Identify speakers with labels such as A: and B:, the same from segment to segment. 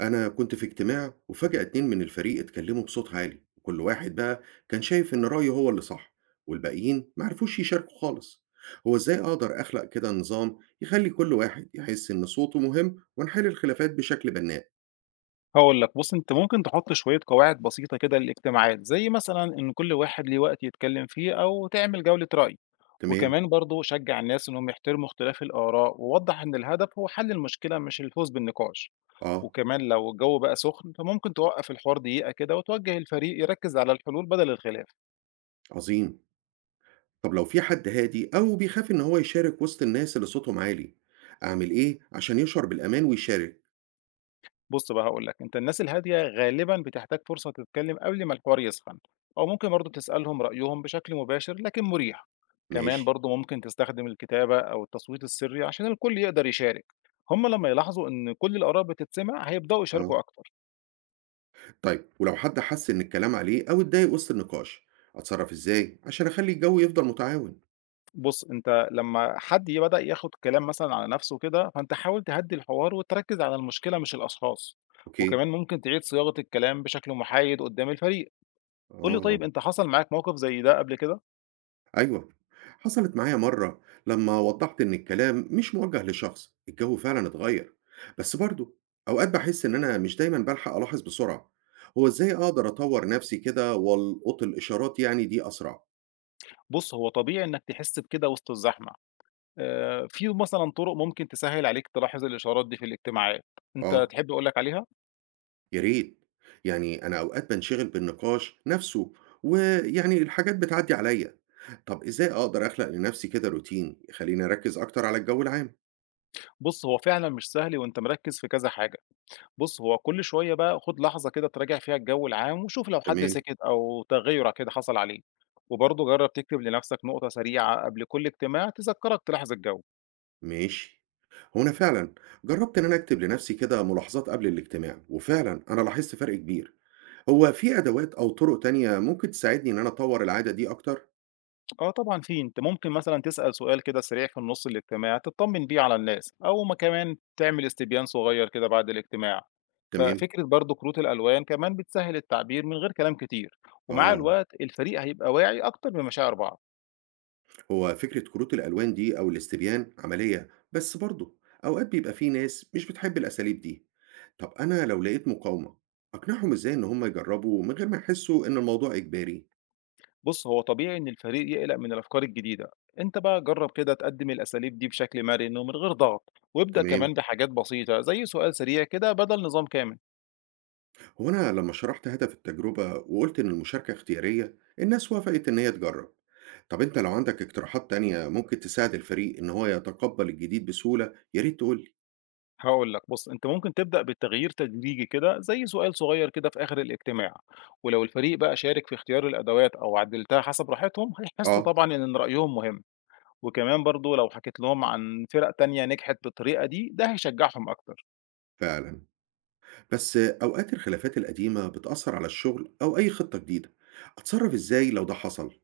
A: أنا كنت في اجتماع وفجأة اتنين من الفريق اتكلموا بصوت عالي وكل واحد بقى كان شايف إن رأيه هو اللي صح والباقيين معرفوش يشاركوا خالص. هو إزاي أقدر أخلق كده نظام يخلي كل واحد يحس إن صوته مهم ونحل الخلافات بشكل بناء؟
B: هاقول لك، بُص أنت ممكن تحط شوية قواعد بسيطة كده للاجتماعات، زي مثلًا إن كل واحد ليه وقت يتكلم فيه أو تعمل جولة رأي،
A: تمام.
B: وكمان برضه شجّع الناس إنهم يحترموا اختلاف الآراء، ووضّح إن الهدف هو حل المشكلة مش الفوز بالنقاش،
A: آه.
B: وكمان لو الجو بقى سخن فممكن توقّف الحوار دقيقة كده وتوجّه الفريق يركّز على الحلول بدل الخلاف.
A: عظيم. طب لو في حد هادي أو بيخاف إن هو يشارك وسط الناس اللي صوتهم عالي، أعمل إيه عشان يشعر بالأمان ويشارك؟
B: بُص بقى هاقول لك، أنت الناس الهادية غالبًا بتحتاج فرصة تتكلم قبل ما الحوار يسخن، أو ممكن برضه تسألهم رأيهم بشكل مباشر لكن مريح، كمان
A: ماشي.
B: برضه ممكن تستخدم الكتابة أو التصويت السري عشان الكل يقدر يشارك، هم لمّا يلاحظوا إن كل الآراء بتتسمع هيبدأوا
A: آه.
B: يشاركوا أكتر،
A: طيب ولو حد حس إن الكلام عليه أو اتضايق وسط النقاش، أتصرف إزاي عشان أخلي الجو يفضل متعاون؟
B: بُص أنت لمّا حد بدأ ياخد كلام مثلًا على نفسه كده، فأنت حاول تهدي الحوار وتركز على المشكلة مش الأشخاص،
A: أوكي.
B: وكمان ممكن تعيد صياغة الكلام بشكل محايد قدام الفريق، قُل لي
A: آه.
B: طيب أنت حصل معاك موقف زي ده قبل كده؟
A: أيوه، حصلت معايا مرة لما وضحت إن الكلام مش موجه لشخص الجو فعلا اتغير، بس برضه أوقات بحس إن أنا مش دايما بلحق ألاحظ بسرعة. هو إزاي أقدر أطور نفسي كده وألقط الإشارات يعني دي أسرع؟
B: بُص، هو طبيعي إنك تحس بكده وسط الزحمة، في مثلًا طرق ممكن تسهّل عليك تلاحظ الإشارات دي في الاجتماعات، أنت
A: آه،
B: تحب أقول لك عليها؟
A: يا ريت. يعني أنا أوقات بانشغل بالنقاش نفسه ويعني الحاجات بتعدي عليا. طب إزاي أقدر أخلق لنفسي كده روتين يخليني أركز أكتر على الجو العام؟
B: بُص، هو فعلًا مش سهل وأنت مركّز في كذا حاجة، بُص هو كل شوية بقى خُد لحظة كده تراجع فيها الجو العام وشوف لو حد
A: تمام.
B: سِكت أو تغيُّر كده حصل عليه، وبرضه جرّب تكتب لنفسك نقطة سريعة قبل كل اجتماع تذكّرك تلاحظ الجو.
A: ماشي. هو أنا فعلا جربت إن أنا أكتب لنفسي كده ملاحظات قبل الاجتماع وفعلا أنا لاحظت فرق كبير. هو في أدوات أو طرق تانية ممكن تساعدني إن أنا أطور العادة دي أكتر؟
B: آه طبعًا في، أنت ممكن مثلًا تسأل سؤال كده سريع في النُص الاجتماع تطمن بيه على الناس، أو ما كمان تعمل استبيان صغير كده بعد الاجتماع،
A: تمام.
B: ففكرة برضه كروت الألوان كمان بتسهّل التعبير من غير كلام كتير، ومع
A: آه.
B: الوقت الفريق هيبقى واعي أكتر بمشاعر بعض،
A: هو فكرة كروت الألوان دي أو الاستبيان عملية، بس برضه أوقات بيبقى في ناس مش بتحب الأساليب دي. طب أنا لو لقيت مقاومة، أقنعهم إزاي إن هم يجربوا من غير ما يحسوا إن الموضوع إجباري؟
B: بُص هو طبيعي إن الفريق يقلق من الأفكار الجديدة، أنت بقى جرّب كده تقدّم الأساليب دي بشكل مرن ومن غير ضغط، وابدأ كمان
A: تمام،
B: بحاجات بسيطة زي سؤال سريع كده بدل نظام كامل.
A: هو أنا لما شرحت هدف التجربة وقلت إن المشاركة اختيارية، الناس وافقت إن هي تجرب. طب أنت لو عندك اقتراحات تانية ممكن تساعد الفريق إن هو يتقبل الجديد بسهولة، يا ريت تقول لي.
B: هاقول لك بُص، أنت ممكن تبدأ بالتغيير تدريجي كده زي سؤال صغير كده في آخر الاجتماع، ولو الفريق بقى شارك في اختيار الأدوات أو عدّلتها حسب راحتهم، هيحسوا
A: آه.
B: طبعًا إن رأيهم مهم، وكمان برضه لو حكيت لهم عن فرق تانية نجحت بالطريقة دي، ده هيشجعهم أكتر.
A: فعلا، بس أوقات الخلافات القديمة بتأثر على الشغل أو أي خطة جديدة، أتصرف إزاي لو ده حصل؟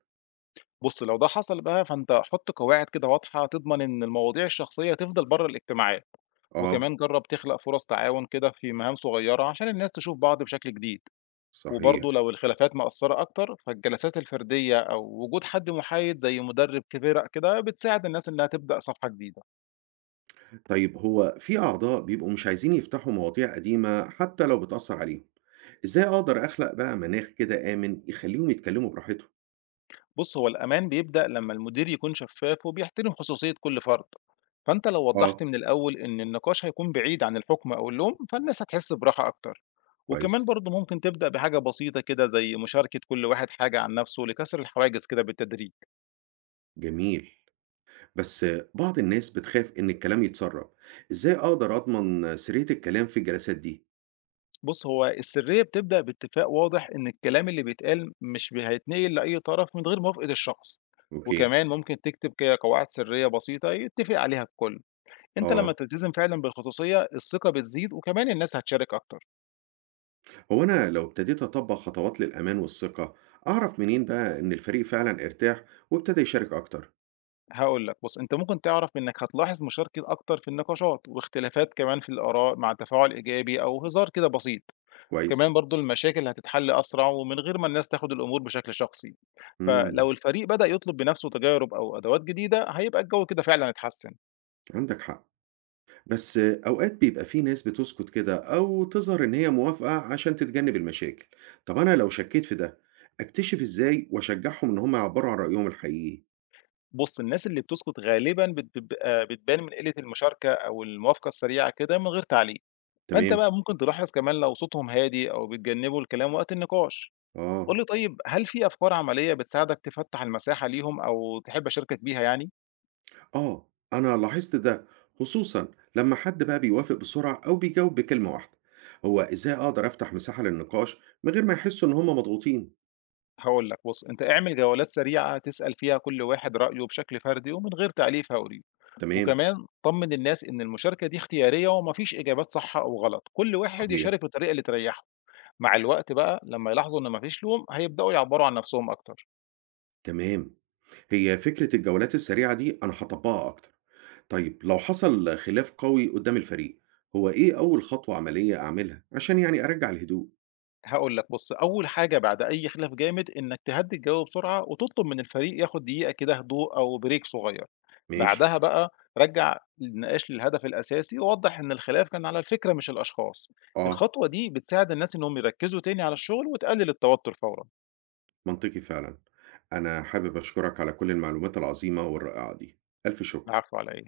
B: بُص، لو ده حصل بقى فأنت حُط قواعد كده واضحة تضمن إن المواضيع الشخصية تفضل بره الاجتماعات،
A: آه.
B: وكمان جرّب تخلق فرص تعاون كده في مهام صغيرة عشان الناس تشوف بعض بشكل جديد.
A: صحيح.
B: وبرضه لو الخلافات مأثرة أكتر فالجلسات الفردية أو وجود حد محايد زي مدرب كبير كده بتساعد الناس إنها تبدأ صفحة جديدة.
A: طيب هو في أعضاء بيبقوا مش عايزين يفتحوا مواضيع قديمة حتى لو بتأثر عليهم، إزاي أقدر أخلق بقى مناخ كده آمن يخليهم يتكلموا براحتهم؟
B: بص هو الأمان بيبدأ لما المدير يكون شفاف وبيحترم خصوصية كل فرد، فأنت لو
A: آه.
B: وضحت من الأول إن النقاش هيكون بعيد عن الحكم أو اللوم فالناس هتحس براحة أكتر، وكمان
A: كويس.
B: برضه ممكن تبدأ بحاجة بسيطة كده زي مشاركة كل واحد حاجة عن نفسه لكسر الحواجز كده بالتدريج.
A: جميل. بس بعض الناس بتخاف إن الكلام يتسرب، إزاي أقدر أضمن سرية الكلام في الجلسات دي؟
B: بُص، هو السرية بتبدأ باتفاق واضح إن الكلام اللي بيتقال مش ب هيتنقل لأي طرف من غير موافقة الشخص،
A: أوكي.
B: وكمان ممكن تكتب ك قواعد سرية بسيطة يتفق عليها الكل، أنت لمّا
A: آه.
B: تلتزم فعلًا بالخصوصية الثقة بتزيد وكمان الناس هتشارك أكتر،
A: هو أنا لو ابتديت أطبق خطوات للأمان والثقة، أعرف منين بقى إن الفريق فعلا ارتاح وابتدى يشارك أكتر؟
B: هاقول لك بُص، أنت ممكن تعرف إنك هتلاحظ مشاركة أكتر في النقاشات واختلافات كمان في الآراء مع تفاعل إيجابي أو هزار كده بسيط.
A: كويس؟
B: كمان برضه المشاكل هتتحل أسرع ومن غير ما الناس تاخد الأمور بشكل شخصي،
A: مم.
B: فلو الفريق بدأ يطلب بنفسه تجارب أو أدوات جديدة هيبقى الجو كده فعلا اتحسن.
A: عندك حق. بس أوقات بيبقى في ناس بتسكت كده أو تظهر إن هي موافقة عشان تتجنب المشاكل. طب أنا لو شكيت في ده، أكتشف إزاي وأشجعهم إن هم يعبروا عن رأيهم الحقيقي؟
B: بص الناس اللي بتسكت غالبا بتبقى بتبان من قلة المشاركة أو الموافقة السريعة كده من غير تعليق، فأنت
A: تمام.
B: بقى ممكن تلاحظ كمان لو صوتهم هادي أو بيتجنبوا الكلام وقت النقاش، قول
A: آه.
B: لي طيب هل في أفكار عملية بتساعدك تفتح المساحة ليهم أو تحب أشاركك بيها يعني؟
A: آه، أنا لاحظت ده، خصوصا لما حد بقى بيوافق بسرعة أو بيجاوب بكلمة واحدة. هو إزاي أقدر أفتح مساحة للنقاش من غير ما يحسوا إن هم مضغوطين؟
B: هقول لك بص أنت اعمل جولات سريعة تسأل فيها كل واحد رأيه بشكل فردي ومن غير تعليق فوري،
A: تمام.
B: وكمان طمن الناس إن المشاركة دي اختيارية ومفيش إجابات صح أو غلط، كل واحد
A: صحيح.
B: يشارك بالطريقة اللي تريحه، مع الوقت بقى لما يلاحظوا إن مفيش لوم هيبدأوا يعبروا عن نفسهم أكتر.
A: تمام. هي فكرة الجولات السريعة دي أنا هطبقها أكتر. طيب لو حصل خلاف قوي قدام الفريق، هو ايه اول خطوة عملية اعملها عشان يعني ارجع الهدوء؟
B: هقول لك بص أول حاجة بعد أي خلاف جامد إنك تهدي الجو بسرعة وتطلب من الفريق ياخد دقيقة كده هدوء أو بريك صغير.
A: ماشي.
B: بعدها بقى رجع النقاش للهدف الأساسي ووضح إن الخلاف كان على الفكرة مش الأشخاص.
A: اه.
B: الخطوة دي بتساعد الناس إنهم يركزوا تاني على الشغل وتقلل التوتر فورا.
A: منطقي فعلا. انا حابب اشكرك على كل المعلومات العظيمة والرائعة دي، الف شكر.
B: العفو على إيه؟